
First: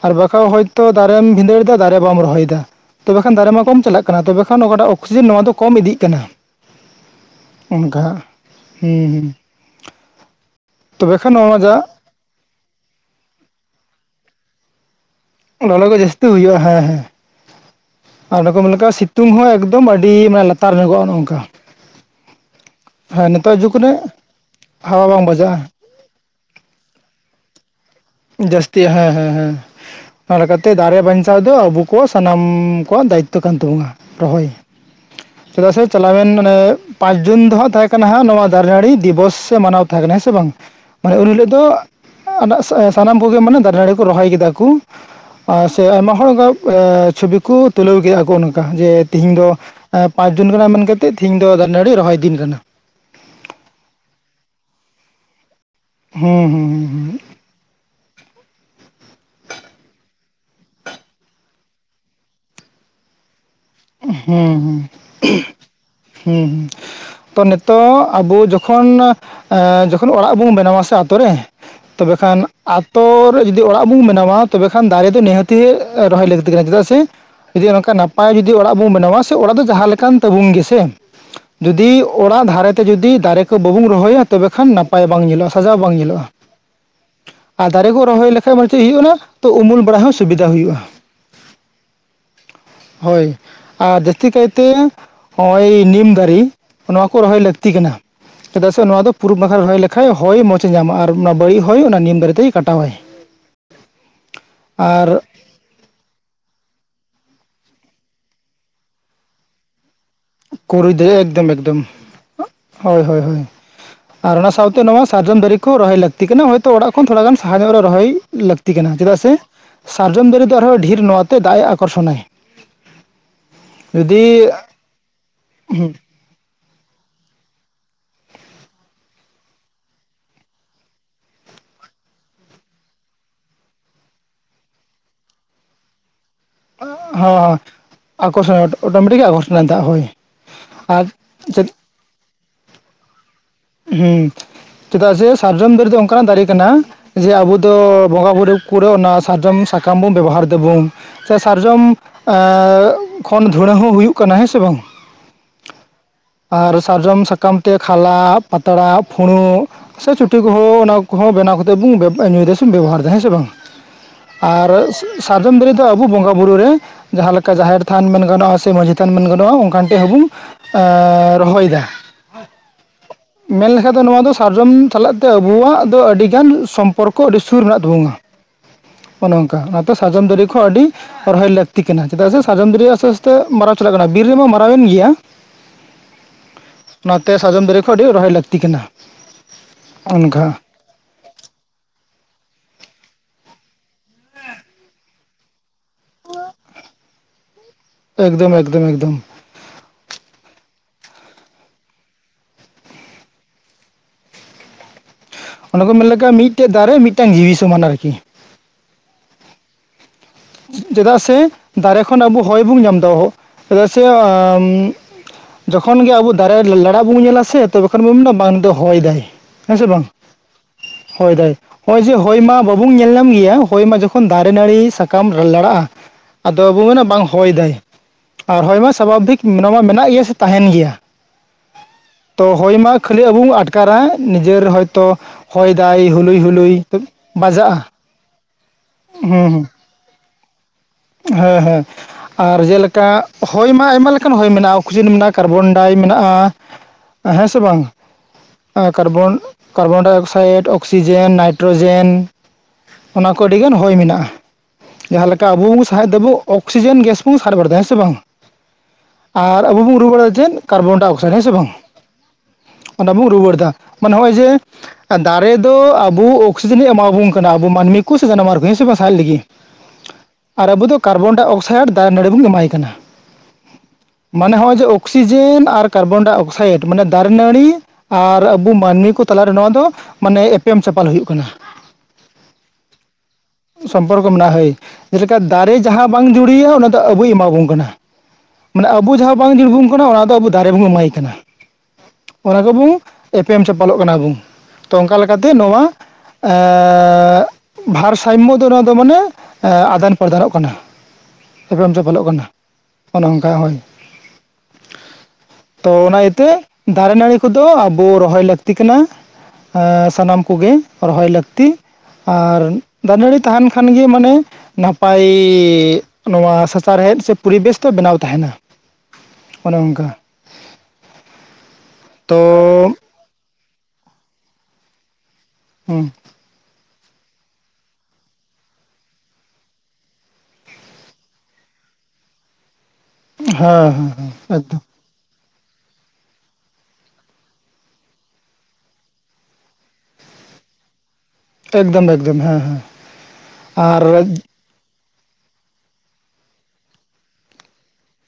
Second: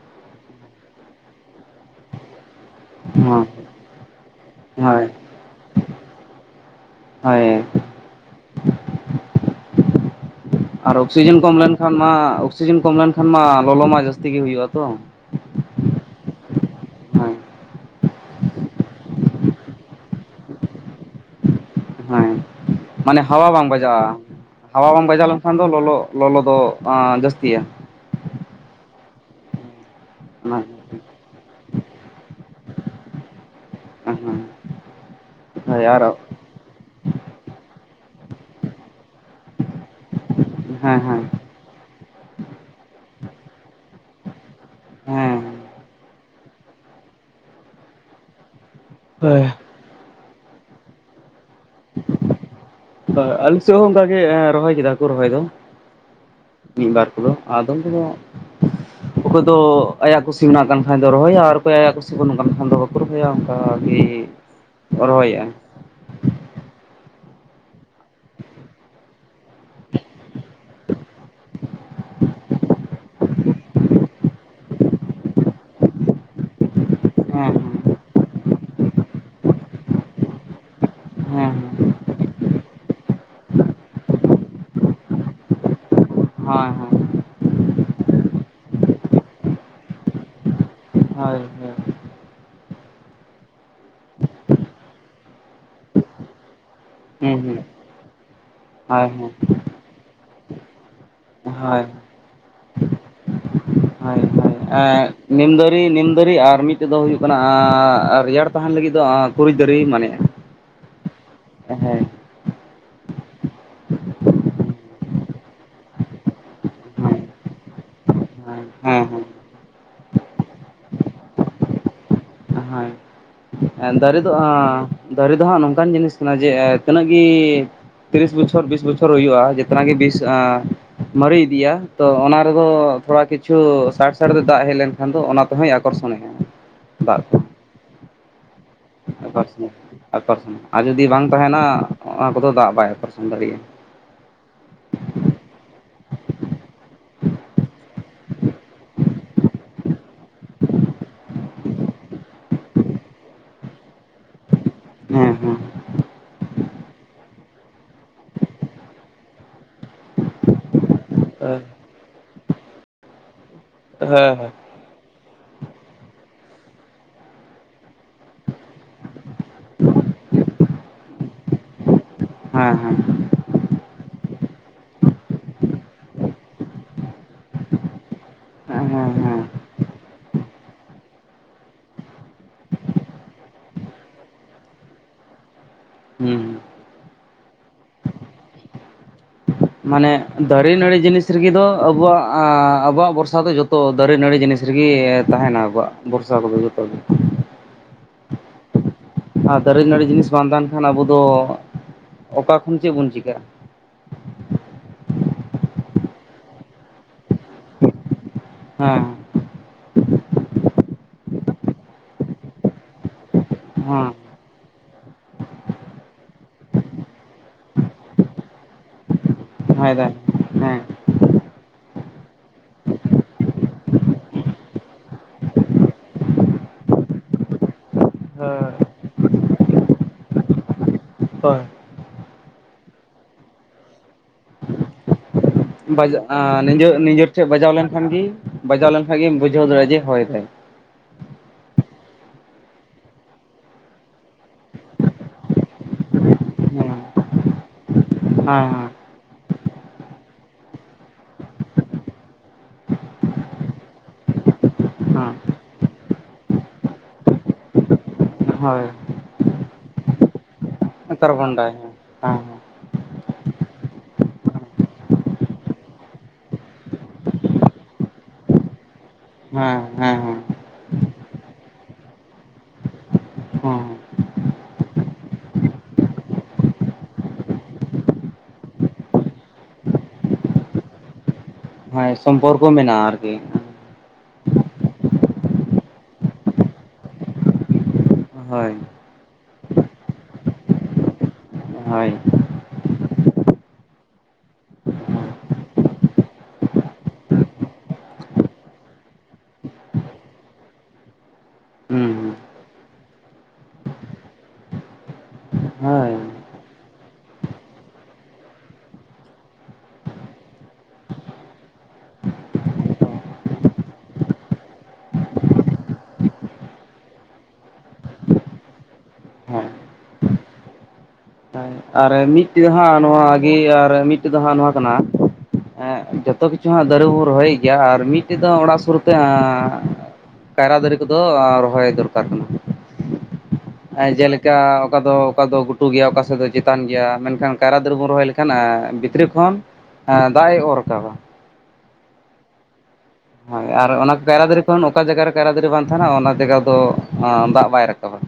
ᱟᱨ ᱵᱟᱠᱷᱟᱡ ᱦᱚᱭᱛᱚ ᱫᱟᱨᱮᱢ ᱵᱷᱤᱸᱫᱟᱹᱲ ᱫᱟᱨᱮ ᱵᱟᱢ ᱨᱚᱦᱚᱭᱮᱫᱟ ᱛᱚᱵᱮ ᱠᱷᱟᱱ ᱦᱳᱭ ᱫᱟᱨᱮ ᱢᱟ ᱠᱚᱢ ᱪᱟᱞᱟᱜ ᱠᱟᱱᱟ ᱛᱚᱵᱮᱠᱷᱟᱱ ᱚᱠᱟᱴᱟᱜ ᱦᱳᱭ ᱚᱠᱥᱤᱡᱮᱱ ᱱᱚᱣᱟ ᱫᱚ ᱠᱚᱢ ᱤᱫᱤᱜ ᱠᱟᱱᱟ ᱦᱳᱭ ᱚᱱᱠᱟ ᱦᱩᱸ ᱦᱩᱸ ᱟᱨ ᱚᱠᱥᱤᱡᱮᱱ ᱠᱚᱢ ᱱᱚᱣᱟ ᱡᱟ ᱞᱮᱱᱠᱷᱟᱱ ᱢᱟ ᱚᱠᱥᱤᱡᱮᱱ ᱠᱚᱢ ᱞᱮᱱᱠᱷᱟᱱ ᱢᱟ ᱞᱚᱞᱚ ᱢᱟ ᱡᱟᱹᱥᱛᱤᱜ ᱜᱮ ᱦᱩᱭᱩᱜᱼᱟ ᱛᱚ ᱞᱚᱞᱚ ᱜᱮ ᱡᱟᱹᱥᱛᱤ ᱦᱩᱭᱩᱜᱼᱟ ᱦᱮᱸ ᱦᱮᱸ ᱟᱨ ᱠᱚ ᱢᱮᱱ ᱞᱮᱠᱟ ᱥᱤᱛᱩᱝ ᱦᱚᱸ ᱮᱠᱫᱚᱢ ᱟᱹᱰᱤ ᱢᱟᱱᱮ ᱞᱟᱛᱟᱨ ᱧᱚᱜᱼᱟ ᱱᱚ ᱱᱚᱝᱠᱟ ᱦᱮᱸ ᱢᱟᱱᱮ ᱦᱟᱣᱟ ᱵᱟᱝ ᱡᱩᱜᱽ ᱨᱮ ᱵᱟᱡᱟᱜᱼᱟ ᱦᱟᱣᱟ ᱵᱟᱝ ᱵᱟᱡᱟᱣ ᱞᱮᱱᱠᱷᱟᱱ ᱫᱚ ᱞᱚᱞᱚ ᱫᱚ ᱡᱟᱹᱥᱛᱤᱜᱟ᱾ ᱡᱟᱹᱥᱛᱤᱜ-ᱟ ᱦᱮᱸ ᱦᱮᱸ ᱦᱮᱸ ᱚᱱᱟ ᱞᱮᱠᱟᱛᱮ ᱫᱟᱨᱮ ᱵᱟᱧᱪᱟᱣ ᱫᱚ ᱟᱵᱚ ᱠᱚᱣᱟᱜ ᱥᱟᱱᱟᱢ ᱠᱚᱣᱟᱜ ᱫᱟᱭᱤᱛᱛᱚ ᱠᱟᱱ ᱛᱟᱵᱚᱱᱟ ᱨᱚᱦᱚᱭ ᱪᱮᱫᱟᱜ ᱦᱳᱭ ᱥᱮ ᱟᱨᱚ ᱪᱟᱞᱟᱣᱮᱱ ᱯᱟᱸᱪ ᱡᱩᱱ ᱫᱚ ᱦᱟᱸᱜ ᱛᱟᱦᱮᱸ ᱠᱟᱱᱟ ᱦᱟᱸᱜ ᱱᱚᱣᱟ ᱫᱟᱨ ᱱᱟᱹᱲᱤ ᱫᱤᱵᱚᱥ ᱢᱟᱱᱟᱣ ᱛᱟᱦᱮᱸ ᱠᱟᱱᱟ ᱦᱮᱸ ᱥᱮ ᱵᱟᱝ ᱦᱮᱸ ᱢᱟᱱᱮ ᱦᱮᱸ ᱩᱱ ᱦᱤᱞᱳᱜ ᱫᱚ ᱥᱟᱱᱟᱢ ᱠᱚᱜᱮ ᱢᱟᱱᱮ ᱫᱟᱨᱮ ᱱᱟᱹᱲᱤ ᱠᱚ ᱨᱚᱦᱚᱭ ᱠᱮᱫᱟ ᱠᱚ᱾ ᱦᱮᱸ ᱥᱮ ᱟᱭᱢᱟ ᱦᱚᱲ ᱪᱷᱩᱚᱵᱤ ᱠᱚ ᱛᱩᱞᱟᱹᱣ ᱠᱮᱫᱼᱟ ᱠᱚ ᱡᱮ ᱦᱳᱭ ᱛᱤᱦᱤᱧ ᱫᱚ ᱦᱳᱭ ᱯᱟᱸᱪ ᱡᱚᱱ ᱠᱟᱱᱟ ᱢᱮᱱᱠᱟ ᱠᱟᱛᱮᱜ ᱛᱮᱤᱦᱤᱧ ᱫᱚ ᱫᱟᱨᱮ ᱱᱟᱹᱲᱤ ᱨᱚᱦᱚᱭ ᱫᱤᱱ ᱠᱟᱱᱟ᱾ ᱟᱞᱮ ᱥᱮᱫ ᱦᱚᱸ ᱚᱱᱠᱟ ᱜᱮ ᱨᱚᱦᱚᱭ ᱠᱮᱫᱟ ᱠᱚ ᱨᱚᱦᱚᱭ ᱫᱚ ᱦᱮᱸ ᱦᱮᱸ ᱢᱤᱫᱵᱟᱨ ᱠᱚᱫᱚ ᱟᱫᱚᱢ ᱠᱚᱫᱚ ᱚᱠᱚᱭ ᱫᱚ ᱟᱭᱟᱜ ᱠᱩᱥᱤ ᱢᱮᱱᱟᱜ ᱠᱟᱱ ᱠᱷᱟᱱ ᱫᱚ ᱨᱚᱦᱚᱭᱟ ᱟᱨ ᱚᱠᱚᱭᱟᱜ ᱟᱭᱟᱜ ᱠᱩᱥᱤ ᱵᱟᱹᱱᱩᱜ ᱠᱟᱱ ᱠᱷᱟᱱ ᱫᱚ ᱵᱟᱠᱚ ᱨᱚᱦᱚᱭᱟ ᱚᱱᱠᱟ ᱦᱮᱸ ᱦᱮᱸ ᱦᱮᱸ ᱦᱮᱸ ᱛᱚ ᱱᱤᱛᱚᱜ ᱟᱵᱚ ᱡᱚᱠᱷᱚᱱ ᱡᱚᱠᱷᱚᱱ ᱚᱲᱟᱜ ᱵᱚᱱ ᱵᱮᱱᱟᱣᱟ ᱥᱮ ᱟᱛᱳ ᱨᱮ᱾ ᱛᱚᱵᱮ ᱠᱷᱟᱱ ᱟᱛᱳ ᱨᱮ ᱡᱩᱫᱤ ᱚᱲᱟᱜ ᱵᱚᱱ ᱢᱮᱱᱟᱣᱟ ᱛᱚᱵᱮ ᱠᱷᱟᱱ ᱫᱟᱨᱮ ᱫᱚ ᱱᱤᱦᱟᱹᱛᱤ ᱨᱚᱦᱚᱭ ᱞᱟᱹᱠᱛᱤ ᱠᱟᱱᱟ ᱪᱮᱫᱟᱜ ᱥᱮ ᱦᱮᱸ ᱡᱩᱫᱤ ᱱᱚᱝᱠᱟ ᱱᱟᱯᱟᱭ ᱡᱩᱫᱤ ᱚᱲᱟᱜ ᱵᱚᱱ ᱵᱮᱱᱟᱣᱟ ᱥᱮ ᱚᱲᱟᱜ ᱫᱚ ᱡᱟᱦᱟᱸ ᱞᱮᱠᱟᱱ ᱛᱟᱵᱚᱱ ᱜᱮᱥᱮ ᱦᱮᱸ ᱡᱩᱫᱤ ᱚᱲᱟᱜ ᱫᱷᱟᱨᱮᱛᱮ ᱡᱩᱫᱤ ᱫᱟᱨᱮ ᱠᱚ ᱵᱟᱵᱚᱱ ᱨᱚᱦᱚᱭᱟ ᱛᱚᱵᱮ ᱠᱷᱟᱱ ᱱᱟᱯᱟᱭ ᱵᱟᱝ ᱧᱮᱞᱚᱜᱼᱟ ᱥᱟᱡᱟᱣ ᱵᱟᱝ ᱧᱮᱞᱚᱜᱼᱟ᱾ ᱦᱳᱭ ᱦᱳᱭ ᱟᱨ ᱫᱟᱨᱮ ᱠᱚ ᱨᱚᱦᱚᱭ ᱞᱮᱠᱷᱟᱡ ᱪᱮᱫ ᱦᱳᱭᱳᱜᱼᱟ ᱛᱚ ᱩᱢᱩᱞ ᱵᱟᱲᱟ ᱦᱚᱸ ᱥᱩᱵᱤᱫᱟ ᱦᱩᱭᱩᱜᱼᱟ᱾ ᱦᱳᱭ ᱦᱳᱭ ᱦᱳᱭ ᱟᱨ ᱡᱟᱹᱥᱛᱤ ᱠᱟᱭᱛᱮ ᱱᱚᱜ ᱚᱭ ᱱᱤᱢ ᱫᱟᱨᱮ ᱱᱚᱣᱟ ᱠᱚ ᱦᱩᱸ ᱨᱚᱦᱚᱭ ᱞᱟᱹᱠᱛᱤ ᱠᱟᱱᱟ᱾ ᱪᱮᱫᱟᱜ ᱥᱮ ᱱᱚᱣᱟ ᱦᱳᱭ ᱫᱚ ᱯᱩᱨᱩᱵ ᱵᱟᱠᱷᱨᱟ ᱨᱚᱦᱚᱭ ᱞᱮᱠᱷᱟᱱ ᱦᱚᱭ ᱢᱚᱡᱮ ᱧᱟᱢᱟ ᱟᱨ ᱚᱱᱟ ᱦᱳᱭ ᱵᱟᱹᱲᱤᱡ ᱦᱚᱭ ᱦᱳᱭ ᱚᱱᱟ ᱱᱤᱢ ᱫᱟᱨᱮ ᱛᱮ ᱠᱟᱴᱟᱣᱟᱭ ᱦᱳᱭ ᱟᱨ ᱱᱤᱢ ᱫᱟᱨᱤ ᱱᱤᱢ ᱫᱟᱨᱤ ᱟᱨ ᱟᱨ ᱢᱤᱫᱴᱮᱡ ᱫᱚ ᱦᱩᱭᱩᱜ ᱠᱟᱱᱟ ᱨᱮᱭᱟᱲ ᱛᱟᱦᱮᱱ ᱞᱟᱹᱜᱤᱫ ᱫᱚ ᱠᱚᱨᱩᱢᱽ ᱫᱟᱨᱮ ᱢᱟᱱᱮᱜᱼᱟ ᱠᱚᱨᱩᱢᱽ ᱮᱠᱫᱚᱢ ᱮᱠᱫᱚᱢ ᱦᱳᱭ ᱦᱳᱭ, ᱟᱨ ᱚᱱᱟ ᱥᱟᱶᱛᱮ ᱱᱚᱣᱟ ᱥᱟᱨᱡᱚᱢ ᱫᱟᱨᱮ ᱠᱚ ᱨᱚᱦᱚᱭ ᱞᱟᱹᱠᱛᱤ ᱠᱟᱱᱟ ᱦᱳᱭᱛᱳ ᱚᱲᱟᱜ ᱠᱷᱚᱱ ᱛᱷᱚᱲᱟ ᱜᱟᱱ ᱥᱟᱦᱟ ᱧᱚᱜ ᱨᱮ ᱨᱚᱦᱚᱭ ᱞᱟᱹᱠᱛᱤ ᱞᱟᱹᱠᱛᱤ ᱠᱟᱱᱟ ᱦᱮᱸ ᱪᱮᱫᱟᱜ ᱥᱮ ᱦᱮᱸ ᱥᱟᱨᱡᱚᱢ ᱫᱟᱨᱮ ᱫᱚ ᱟᱨᱚᱸ ᱰᱷᱮᱨ ᱱᱚᱣᱟᱛᱮ ᱫᱟᱜ ᱮ ᱟᱠᱚᱨᱥᱚᱱᱟᱭ ᱦᱳᱭ ᱫᱟᱨᱮ ᱡᱩᱫᱤ ᱫᱚ ᱫᱟᱨᱮ ᱫᱚ ᱦᱟᱸᱜ ᱱᱚᱝᱠᱟᱱ ᱡᱤᱱᱤᱥ ᱠᱟᱱᱟ ᱡᱮ ᱛᱤᱱᱟᱹᱜ ᱜᱮ ᱛᱤᱨᱤᱥ ᱵᱚᱪᱷᱚᱨ ᱵᱤᱥ ᱵᱚᱪᱷᱚᱨ ᱦᱩᱭᱩᱜᱼᱟ ᱡᱛᱮᱚᱱᱟᱜ ᱜᱮ ᱵᱤᱥᱼᱼ ᱢᱟᱨᱮ ᱤᱫᱤᱜᱟ ᱛᱚ ᱚᱱᱟ ᱨᱮᱫᱚ ᱛᱷᱚᱲᱟ ᱠᱤᱪᱷᱩ ᱥᱟᱰ ᱥᱟᱭᱰ ᱨᱮ ᱫᱟᱜ ᱦᱮᱡ ᱞᱮᱱᱠᱷᱟᱱ ᱫᱚ ᱚᱱᱟᱼᱼ ᱦᱚᱭ ᱟᱠᱚᱨᱥᱚ ᱱᱮᱜ ᱦᱚᱭ ᱟᱚᱨᱥᱚᱱ [unintelligible] ᱟᱨ ᱡᱩᱫᱤ ᱵᱟᱝ ᱛᱟᱦᱮᱱᱟ ᱚᱱᱟ ᱠᱚᱫᱚ ᱫᱟᱜ ᱵᱟᱭ ᱚᱯᱟᱨᱥᱚᱱ ᱫᱟᱲᱮᱭᱟᱜᱼᱟ᱾ ᱦᱮᱸ ᱪᱮᱫᱟᱜ ᱥᱮ ᱥᱟᱨᱡᱚᱢ ᱫᱟᱨᱮ ᱫᱚ ᱚᱱᱠᱟᱱᱟᱜ ᱫᱟᱨᱮ ᱠᱟᱱᱟ᱾ ᱡᱮ ᱟᱵᱚ ᱫᱚ ᱵᱚᱸᱜᱟ ᱵᱩᱨᱩ ᱠᱚᱨᱮ ᱚᱱᱟ ᱥᱟᱨᱡᱚᱢ ᱥᱟᱠᱟᱢ ᱵᱚᱱ ᱵᱮᱵᱚᱦᱟᱨ ᱮᱫᱟᱵᱚᱱᱼᱼ ᱥᱮ ᱥᱟᱨᱡᱚᱢ ᱠᱷᱚᱱ ᱫᱷᱩᱲᱟᱹ ᱦᱚᱸ ᱦᱩᱭᱩᱜ ᱠᱟᱱᱟ ᱦᱮᱸ ᱥᱮ ᱵᱟᱝ? ᱦᱮᱸ ᱦᱮᱸ ᱟᱨ ᱥᱟᱨᱡᱚᱢ ᱥᱟᱠᱟᱢ ᱛᱮ ᱠᱷᱟᱞᱟᱜ ᱯᱟᱛᱲᱟ ᱯᱷᱩᱲᱩᱜᱼᱼ ᱥᱮ ᱪᱩᱴᱤ ᱠᱚᱦᱚᱸ ᱚᱱᱟ ᱠᱚᱦᱚᱸ ᱵᱮᱱᱟᱣ ᱦᱮᱸ ᱠᱟᱛᱮᱫ ᱵᱩ ᱧᱩᱭ ᱫᱟ ᱥᱮ ᱵᱚᱱ ᱵᱮᱵᱚᱦᱟᱨ ᱮᱫᱟ ᱦᱮᱸ ᱥᱮ ᱵᱟᱝ? ᱦᱮᱸ ᱦᱮᱸ ᱦᱮᱸ ᱟᱨ ᱥᱟᱨᱡᱟᱢ ᱫᱟᱨᱮ ᱫᱚ ᱟᱵᱩ ᱵᱚᱸᱜᱟ ᱵᱩᱨᱩ ᱨᱮᱼᱼ ᱡᱟᱦᱟᱸ ᱞᱮᱠᱟ ᱡᱟᱦᱮᱨ ᱛᱷᱟᱱ ᱢᱮᱱ ᱜᱟᱱᱚᱜ-ᱟ ᱥᱮ ᱢᱟᱹᱡᱷᱤ ᱛᱷᱟᱱ ᱢᱮᱱ ᱜᱟᱱᱚᱜ-ᱟ ᱚᱱᱠᱟᱱ ᱴᱷᱮᱡ ᱦᱚᱸᱵᱚᱱᱼᱼ ᱮ ᱻᱻ ᱨᱚᱦᱚᱭᱮᱫᱟ ᱦᱮᱸ ᱦᱮᱸ ᱢᱮᱱᱞᱮᱠᱷᱟᱱ ᱫᱚ ᱱᱚᱣᱟ ᱫᱚ ᱥᱟᱨᱡᱚᱢ ᱥᱟᱞᱟᱜ ᱫᱚ ᱟᱵᱩᱣᱟᱜ ᱫᱚ ᱟᱹᱰᱤ ᱜᱟᱱ ᱥᱚᱢᱯᱚᱨᱠᱚ ᱟᱹᱰᱤ ᱥᱩᱨ ᱢᱮᱱᱟᱜ ᱛᱟᱵᱚᱱᱟ᱾ ᱦᱮᱸ ᱦᱮᱸ ᱦᱮᱸ ᱚᱱᱮ ᱦᱮᱸ ᱚᱱᱠᱟ ᱱᱚᱛᱮ ᱥᱟᱨᱡᱚᱢ ᱫᱟᱨᱮ ᱠᱚ ᱟᱹᱰᱤᱼᱼ ᱨᱚᱦᱚᱭ ᱞᱟᱹᱠᱛᱤ ᱠᱟᱱᱟ ᱪᱮᱫᱟᱜ ᱥᱮ ᱥᱟᱨᱡᱚᱢ ᱫᱟᱨᱤ ᱟᱥᱛᱮ ᱟᱥᱛᱮ ᱢᱟᱨᱟᱣ ᱪᱟᱞᱟᱜ ᱠᱟᱱᱟ ᱵᱤᱨ ᱨᱮᱢᱟ ᱢᱟᱨᱟᱣᱮᱱ ᱜᱮᱭᱟ᱾ ᱦᱩᱸ ᱚᱱᱟᱛᱮ ᱥᱟᱨᱡᱚᱢ ᱫᱟᱨᱤ ᱠᱚᱦᱚᱸ ᱟᱹᱰᱤ ᱨᱚᱦᱚᱭ ᱞᱟᱹᱠᱛᱤ ᱠᱟᱱᱟ᱾ ᱢᱟᱱᱮ ᱚᱱᱠᱟ ᱫᱟᱨᱤ ᱱᱟᱲᱤ ᱡᱤᱱᱤᱥᱼᱼ ᱡᱤᱥ ᱨᱮᱜᱮ ᱫᱚ ᱟᱵᱚᱣᱟᱜ ᱟᱵᱚᱣᱟᱜ ᱵᱚᱨᱥᱟ ᱫᱚ ᱡᱚᱛᱚ ᱫᱟᱨᱮ ᱱᱟᱹᱲᱤ ᱡᱤᱱᱤᱥ ᱨᱮᱜᱮ ᱛᱟᱦᱮᱱᱟ ᱟᱵᱚᱣᱟᱜ ᱵᱚᱨᱥᱟ ᱠᱚᱫᱚ ᱡᱚᱛᱚᱜ ᱜᱮ ᱮᱠᱫᱚᱢ, ᱮᱠᱫᱚᱢ, ᱮᱠᱫᱚᱢ ᱟᱨ ᱫᱟᱨᱮ ᱱᱟᱹᱲᱤ ᱡᱤᱱᱤᱥ ᱵᱟᱝ ᱛᱟᱦᱮᱱ ᱠᱷᱟᱱ ᱟᱵᱩ ᱫᱚ ᱚᱠᱟ ᱠᱷᱚᱱ ᱪᱤᱫ ᱵᱚᱱ ᱪᱤᱠᱟᱹᱜᱼᱟ ᱚᱱᱟ ᱠᱚ ᱢᱮᱱ ᱞᱮᱠᱟ ᱢᱤᱫᱴᱮᱡ ᱫᱟᱨᱮ ᱢᱤᱫᱴᱟᱝ ᱡᱤᱣᱤ ᱥᱚᱢᱟᱱ ᱟᱨᱠᱤ, ᱦᱮᱸ ᱪᱮᱫᱟᱜ ᱥᱮ ᱫᱟᱨᱮ ᱠᱷᱚᱱ ᱟᱵᱚ ᱦᱚᱭ ᱵᱚᱱ ᱧᱟᱢᱫᱟ ᱦᱮᱸ [unintelligible] ᱡᱚᱠᱷᱚᱱ ᱜᱮ ᱟᱵᱚ ᱫᱟᱨᱮ ᱞᱟᱲᱟᱜ ᱵᱚᱱ ᱧᱮᱞᱟ ᱥᱮ ᱛᱚᱵᱮᱠᱷᱚᱱ ᱵᱚᱱ ᱢᱮᱱᱟ ᱵᱟᱝ ᱱᱤᱛ ᱫᱚ ᱦᱚᱭ ᱫᱟᱭ ᱦᱮᱸ ᱥᱮ ᱵᱟᱝ? ᱫᱟ ᱦᱮᱸ ᱦᱳᱭ ᱫᱟᱭ ᱱᱚᱜᱼᱚᱭ ᱡᱮ ᱦᱚᱭ ᱢᱟ ᱵᱟᱵᱩᱱ ᱧᱮᱞ ᱧᱟᱢ ᱜᱮᱭᱟ ᱦᱚᱭ ᱢᱟ ᱡᱚᱠᱷᱚᱱ ᱫᱟᱨᱮ ᱱᱟᱹᱲᱤ ᱥᱟ ᱥᱟᱠᱟᱢ ᱞᱟᱲᱟᱜᱼᱟ ᱟᱫᱚ ᱵᱚ ᱢᱮᱱᱟ ᱵᱟᱝ ᱦᱚᱭ ᱫᱟᱭ᱾ ᱟᱨ ᱦᱚᱭ ᱢᱟ ᱥᱟᱵᱟᱵᱤᱠ ᱱᱚᱣᱟ ᱢᱟ ᱢᱮᱱᱟᱜ ᱜᱮᱭᱟ ᱥᱮ ᱛᱟᱦᱮᱱ ᱜᱮᱭᱟ᱾ ᱦᱳᱭ ᱛᱚ ᱦᱚᱭ ᱢᱟ ᱠᱷᱟᱹᱞᱤ ᱟᱵᱚ ᱵᱚ ᱟᱴᱠᱟᱨᱟ ᱱᱤᱡᱮᱨ ᱦᱚᱭ ᱛᱚ ᱵᱟᱡᱟᱼᱟ ᱱᱤᱡᱮᱨ ᱱᱤᱡᱮᱨ ᱴᱷᱮᱱ ᱵᱟᱡᱟᱣ ᱵᱟᱡᱟᱜᱼᱟ ᱞᱮᱱᱠᱷᱟᱱᱜᱤ ᱵᱟᱡᱟᱣ ᱞᱮᱱᱠᱷᱟᱱᱜᱤ ᱦᱩᱸ ᱵᱩᱡᱷᱟᱹᱣ ᱦᱩᱸ ᱫᱟᱲᱮᱭᱟᱜ-ᱟ ᱡᱮ ᱦᱳᱭ ᱫᱟᱭ ᱦᱮᱸ ᱦᱮᱸ ᱟᱨ ᱡᱮᱞᱮᱠᱟ ᱦᱚᱭ ᱢᱟ ᱟᱭᱢᱟ ᱞᱮᱠᱟᱱ ᱦᱚᱭ ᱢᱮᱱᱟᱜᱟ ᱚᱠᱥᱤᱡᱮᱱ ᱢᱮᱱᱟᱜᱼᱟ ᱠᱟᱨᱵᱚᱱᱰᱟᱭ ᱢᱮᱱᱟᱜᱼᱟ ᱦᱮᱸ ᱥᱮ ᱵᱟᱝ? ᱦᱮᱸ ᱠᱟᱨᱵᱚᱱ ᱠᱟᱨᱵᱚᱱᱰᱟᱭ ᱚᱠᱥᱟᱭᱤᱰ ᱚᱠᱥᱤᱡᱮᱱ ᱱᱟᱭᱴᱨᱳᱡᱮᱱ ᱚᱱᱟ ᱠᱚ ᱟᱹᱰᱤ ᱜᱟᱱ ᱦᱚᱭ ᱢᱮᱱᱟᱜ-ᱟ, ᱡᱟᱦᱟᱸ ᱞᱮᱠᱟ ᱟᱵᱩ ᱥᱟᱦᱮᱸᱜ ᱫᱚᱵᱚ ᱚᱠᱥᱤᱡᱮᱱ ᱜᱮᱥ ᱵᱚᱱ ᱥᱟᱨᱵᱷᱟᱨ ᱫᱟ ᱦᱮᱸ ᱥᱮ ᱵᱟᱝ? ᱦᱳᱭ᱾ ᱟᱨ ᱟᱵᱩ ᱵᱚᱱ ᱩᱨᱩᱜ ᱵᱟᱲᱟᱭᱟ ᱪᱮᱫ ᱠᱟᱨᱵᱚᱱᱰᱟᱭ ᱚᱠᱥᱟᱭᱤᱰ ᱦᱮᱸ ᱥᱮ ᱠᱟᱨᱵᱚᱱ ᱵᱟᱝ? ᱰᱟᱭ ᱦᱮᱸ ᱚᱱᱟ ᱵᱚᱱ ᱨᱩᱣᱟᱹᱲ ᱫᱟ, ᱢᱟᱱᱮ ᱦᱚᱸᱜ-ᱚᱭ ᱡᱮ ᱟᱨ ᱫᱟᱨᱮ ᱫᱚ ᱟᱵᱩ ᱚᱠᱥᱤᱡᱮᱱᱮ ᱮᱢᱟᱵᱩᱱ ᱠᱟᱱᱟ ᱟᱵᱩ ᱢᱟᱹᱱᱢᱤ ᱠᱚ ᱥᱮ ᱡᱟᱱᱣᱟᱨ ᱠᱚ ᱦᱮᱸ ᱥᱮ ᱵᱟᱝ ᱥᱟᱦᱮᱫ ᱞᱟᱹᱜᱤᱫ? ᱦᱮᱸ ᱦᱮᱸ᱾ ᱦᱮᱸ ᱟᱨ ᱟᱵᱩ ᱫᱚ ᱠᱟᱨᱵᱚᱱᱰᱟᱭ ᱚᱠᱥᱟᱭᱮᱰ ᱫᱟᱨᱮ ᱱᱟᱹᱲᱤ ᱵᱚᱱ ᱮᱢᱟᱭ ᱠᱟᱱᱟ᱾ ᱦᱮᱸ ᱢᱟᱱᱮ ᱦᱚᱸᱜ-ᱚᱭ ᱡᱮ ᱚᱠᱥᱤᱡᱮᱱ ᱟᱨ ᱠᱟᱨᱵᱚᱱᱰᱟᱭ ᱚᱠᱥᱟᱭᱤᱰ ᱢᱟᱱᱮ ᱫᱟᱨᱮ ᱱᱟᱹᱲᱤ ᱟᱨ ᱟᱵᱩ ᱢᱟᱹᱱᱢᱤ ᱠᱚ ᱛᱟᱞᱟᱨᱮ ᱱᱚᱣᱟ ᱫᱚ ᱢᱟᱱᱮ ᱮᱯᱮᱢ ᱪᱟᱯᱟᱞ ᱦᱩᱭᱩᱜ ᱠᱟᱱᱟ᱾ ᱦᱮᱸ ᱥᱚᱢᱯᱚᱨᱠᱚ ᱢᱮᱱᱟᱜ-ᱟ ᱟᱨᱠᱤ᱾ ᱥᱚᱢᱯᱚᱨᱠᱚ ᱢᱮᱱᱟᱜ-ᱟ ᱦᱳᱭ, ᱡᱮᱞᱮᱠᱟ ᱫᱟᱨᱮ ᱡᱟᱦᱟᱸ ᱵᱟᱝ ᱡᱩᱲᱤᱭᱟᱹ ᱚᱱᱟ ᱫᱚ ᱟᱵᱩᱭ ᱮᱢᱟ ᱵᱚᱱ ᱠᱟᱱᱟ᱾ ᱦᱳᱭ ᱢᱟᱱᱮ ᱟᱵᱩ ᱡᱟᱦᱟᱸ ᱵᱟᱝ [unintelligible] ᱠᱟᱱᱟ ᱚᱱᱟ ᱫᱚ ᱟᱵᱚ ᱫᱟᱨᱮ ᱵᱚᱱ ᱮᱢᱟᱭ ᱠᱟᱱᱟ᱾ ᱦᱳᱭ ᱚᱱᱟ ᱠᱚᱵᱩᱱ ᱮᱯᱮᱢ ᱪᱟᱯᱟᱞᱚᱜ ᱠᱟᱱᱟ ᱵᱩᱱ, ᱛᱚ ᱚᱱᱠᱟ ᱞᱮᱠᱟᱛᱮ ᱱᱚᱣᱟ ᱮᱸᱻ ᱵᱷᱟᱨ ᱥᱟᱭᱢᱢᱚ ᱫᱚ ᱱᱚᱣᱟ ᱫᱚ ᱢᱟᱱᱮ ᱮᱸᱻ ᱟ ᱫᱟᱱ ᱯᱚᱨᱫᱟᱱᱚᱜ ᱠᱟᱱᱟ, ᱮᱯᱮᱢ ᱪᱟᱯᱚᱞᱚᱜ ᱦᱩᱸ ᱠᱟᱱᱟ, ᱚᱱᱮ ᱚᱱᱠᱟ ᱦᱳᱭ᱾ ᱛᱚ ᱦᱳᱭ ᱚᱱᱟ ᱤᱭᱟᱹ ᱛᱮ, ᱫᱟᱨᱮ ᱱᱟᱹᱲᱤ ᱠᱚᱫᱚ ᱟᱵᱚ ᱨᱚᱦᱚᱭ ᱞᱟᱹᱠᱛᱤ ᱠᱟᱱᱟ, ᱟᱻᱻᱥᱟᱱᱟᱢ ᱠᱚᱜᱮ ᱨᱚᱦᱚᱭ ᱞᱟᱹᱠᱛᱤ ᱟᱨ ᱫᱟᱨᱮ ᱱᱟᱹᱲᱤ ᱛᱟᱦᱮᱱ ᱠᱷᱟᱱ ᱜᱮ ᱢᱟᱱᱮ ᱱᱟᱯᱟᱭ ᱱᱚᱣᱟ ᱥᱟᱪᱟᱨᱦᱮᱫ ᱥᱮ ᱯᱚᱨᱤᱵᱮᱥ ᱫᱚ ᱵᱮᱱᱟᱣ ᱛᱟᱦᱮᱸᱱᱟ᱾ ᱦᱳᱭ ᱚᱱᱮ ᱚᱱᱠᱟ᱾ ᱟᱨ ᱛᱚ ᱢᱤᱫ ᱛᱮ ᱫᱚ ᱦᱟᱸᱜ ᱱᱚᱣᱟ ᱜᱮ ᱟᱨ ᱢᱤᱫ ᱛᱮ ᱫᱚ ᱦᱟᱸᱜ ᱱᱚᱣᱟ ᱠᱟᱱᱟ, ᱦᱩᱸ ᱮᱸ ᱡᱚᱛᱚ ᱠᱤ ᱪᱷᱩ ᱦᱟᱸᱜ ᱫᱟᱨᱮ ᱵᱩ ᱨᱚᱦᱚᱭᱮᱜ ᱜᱮᱭᱟ ᱟᱨ ᱢᱤᱫ ᱴᱮᱡ ᱫᱚ ᱚᱲᱟᱜ ᱥᱩᱨᱛᱮ ᱟᱸᱻ ᱠᱟᱭᱨᱟ ᱫᱟᱨᱮ ᱠᱚᱫᱚ ᱟᱸ ᱨᱚᱦᱚᱭ ᱫᱚᱨ ᱠᱟᱨ ᱠᱟᱱᱟ᱾ ᱦᱮᱸ ᱮ ᱡᱮᱞᱮᱠᱟ ᱦᱮᱸ ᱦᱮᱸ ᱚᱠᱟ ᱫᱚ ᱚᱠᱟ ᱫᱚ ᱜᱷᱩᱴᱩ ᱜᱮᱭᱟ, ᱚᱠᱟ ᱥᱮᱫ ᱫᱚ ᱪᱮᱛᱟᱱ ᱜᱮᱭᱟ ᱢᱮᱱ ᱠᱷᱟᱱ ᱠᱟᱭᱨᱟ ᱫᱟᱨᱮ ᱵᱚᱱ ᱨᱚᱦᱚᱭ ᱞᱮᱠᱷᱟᱱ ᱟᱸ ᱵᱷᱤᱛᱨᱤ ᱠᱷᱚᱱ, ᱮᱸ ᱫᱟᱜ ᱮ ᱚᱨ ᱨᱟᱠᱟᱵᱟ᱾ ᱮᱠᱫᱚᱢ ᱮᱠᱫᱚᱢ ᱦᱮᱸ ᱦᱮᱸ᱾ ᱦᱳᱭ ᱟᱨ ᱚᱱᱟ ᱠᱟᱭᱨᱟ ᱫᱟᱨᱤ ᱠᱷᱚᱱ ᱚᱠᱟ ᱡᱟᱜᱟᱨᱮ ᱠᱟᱭᱨᱟ ᱫᱟᱨᱮ ᱵᱟᱝ ᱛᱟᱦᱮᱱᱟ ᱚᱱᱟ ᱡᱟᱜᱟ ᱫᱚ ᱚᱸ ᱫᱟᱜ ᱵᱟᱭ ᱨᱟᱠᱟᱵᱟ᱾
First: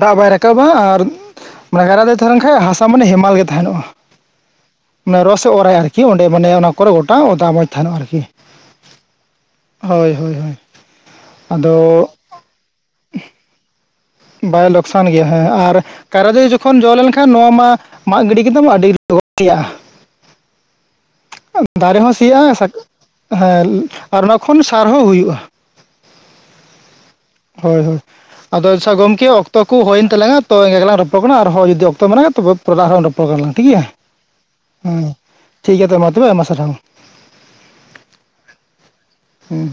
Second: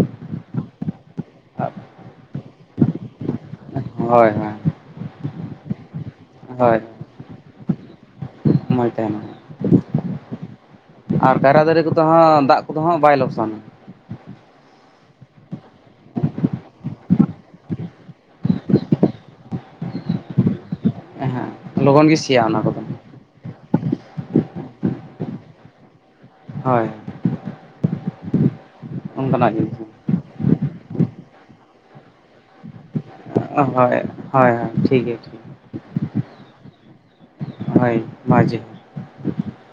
ᱫᱟᱜ ᱵᱟᱭ ᱨᱟᱠᱟᱵᱟ ᱟᱨ, ᱢᱟᱱᱮ ᱠᱟᱭᱨᱟ ᱫᱟᱨᱮ ᱛᱟᱦᱮᱸ ᱞᱮᱱ ᱠᱷᱟᱡ ᱦᱟᱥᱟ ᱢᱟᱱᱮ ᱦᱮᱢᱟᱞ ᱜᱮ ᱛᱟᱦᱮᱱᱚᱜᱼᱟ, ᱦᱳᱭ ᱦᱳᱭ ᱢᱟᱱᱮ ᱨᱚᱥ ᱮ ᱚᱨᱟᱭ ᱟᱨᱠᱤ ᱚᱸᱰᱮ ᱢᱟᱱᱮ ᱚᱱᱟ ᱦᱳᱭ ᱠᱚᱨᱮ ᱜᱚᱴᱟ ᱚᱫᱟ ᱢᱚᱡᱽ ᱛᱟᱦᱮᱱᱚᱜᱼᱟ ᱟᱨᱠᱤ᱾ ᱢᱚᱡᱽ ᱛᱟᱦᱮᱱᱟ, ᱦᱳᱭ ᱦᱳᱭ ᱦᱳᱭ ᱟᱨ ᱠᱟᱭᱨᱟ ᱟᱫᱚ ᱫᱟᱨᱮ ᱠᱚᱫᱚ ᱦᱟᱸᱜ ᱫᱟᱜ ᱠᱚᱫᱚ ᱦᱟᱸ ᱵᱟᱭ ᱞᱚᱠᱥᱟᱱᱟ᱾ ᱵᱟᱭ ᱞᱚᱠᱥᱟᱱ ᱜᱮᱭᱟ ᱦᱮᱸ ᱟᱨ ᱠᱟᱭᱨᱟ ᱫᱟᱨᱤ ᱡᱚᱠᱷᱚᱱ ᱡᱚ ᱞᱮᱱᱠᱷᱟᱱ ᱱᱚᱣᱟ ᱢᱟ ᱢᱟᱜ ᱜᱤᱰᱤ ᱠᱮᱫᱟᱢ ᱟᱹᱰᱤ ᱞᱚᱜᱚᱱ ᱥᱮᱭᱟᱜ-ᱟ᱾ ᱦᱮᱸ [inaudible] ᱫᱟᱨᱮ ᱞᱚᱜᱚᱱ ᱦᱚᱸ ᱜᱮ ᱥᱮᱭᱟ ᱥᱤᱭᱟᱜᱼᱟ ᱚᱱᱟ ᱥᱟᱠ ᱠᱚᱫᱚ ᱦᱮᱸ, ᱟᱨ ᱚᱱᱟ ᱠᱷᱚᱱ ᱥᱟᱨ ᱦᱚᱸ ᱦᱩᱭᱩᱜᱼᱟ᱾ ᱦᱳᱭ᱾ ᱦᱳᱭ ᱦᱳᱭ, ᱟᱫᱚ ᱟᱪᱪᱷᱟ ᱜᱚᱝᱠᱮ ᱚᱱᱠᱟᱱᱟᱜ ᱚᱠᱛᱚ ᱠᱚ ᱡᱤᱱᱤᱥ ᱦᱩᱭᱮᱱ ᱛᱟᱞᱟᱝᱟ ᱛᱚ ᱤᱱᱠᱟᱹ ᱜᱮᱞᱟᱝ ᱨᱚᱯᱚᱲ ᱠᱟᱱᱟ ᱟᱨᱦᱚᱸ ᱡᱩᱫᱤ ᱚᱠᱛᱚ ᱢᱮᱱᱟᱜᱼᱟ ᱛᱚᱵᱮ ᱯᱚᱨᱮ ᱞᱟᱝ‌ ᱟᱨᱦᱚᱸ ᱨᱚ ᱯᱚᱲ ᱠᱟᱱᱟ ᱞᱟᱝ ᱴᱷᱤᱠ ᱦᱳᱭ ᱜᱮᱭᱟ, ᱦᱳᱭ ᱦᱳᱭ ᱦᱮᱸ ᱴᱷᱤᱠ ᱜᱮᱭᱟ ᱴᱷᱤᱠ ᱜᱮᱭᱟ ᱛᱚᱵᱮ ᱢᱟ ᱛᱚᱵᱮ ᱟᱭᱢᱟ ᱥᱟᱨᱦᱟᱣ᱾ ᱦᱳᱭ ᱢᱟ ᱡᱚᱦᱟᱨ᱾ ᱦᱮᱸ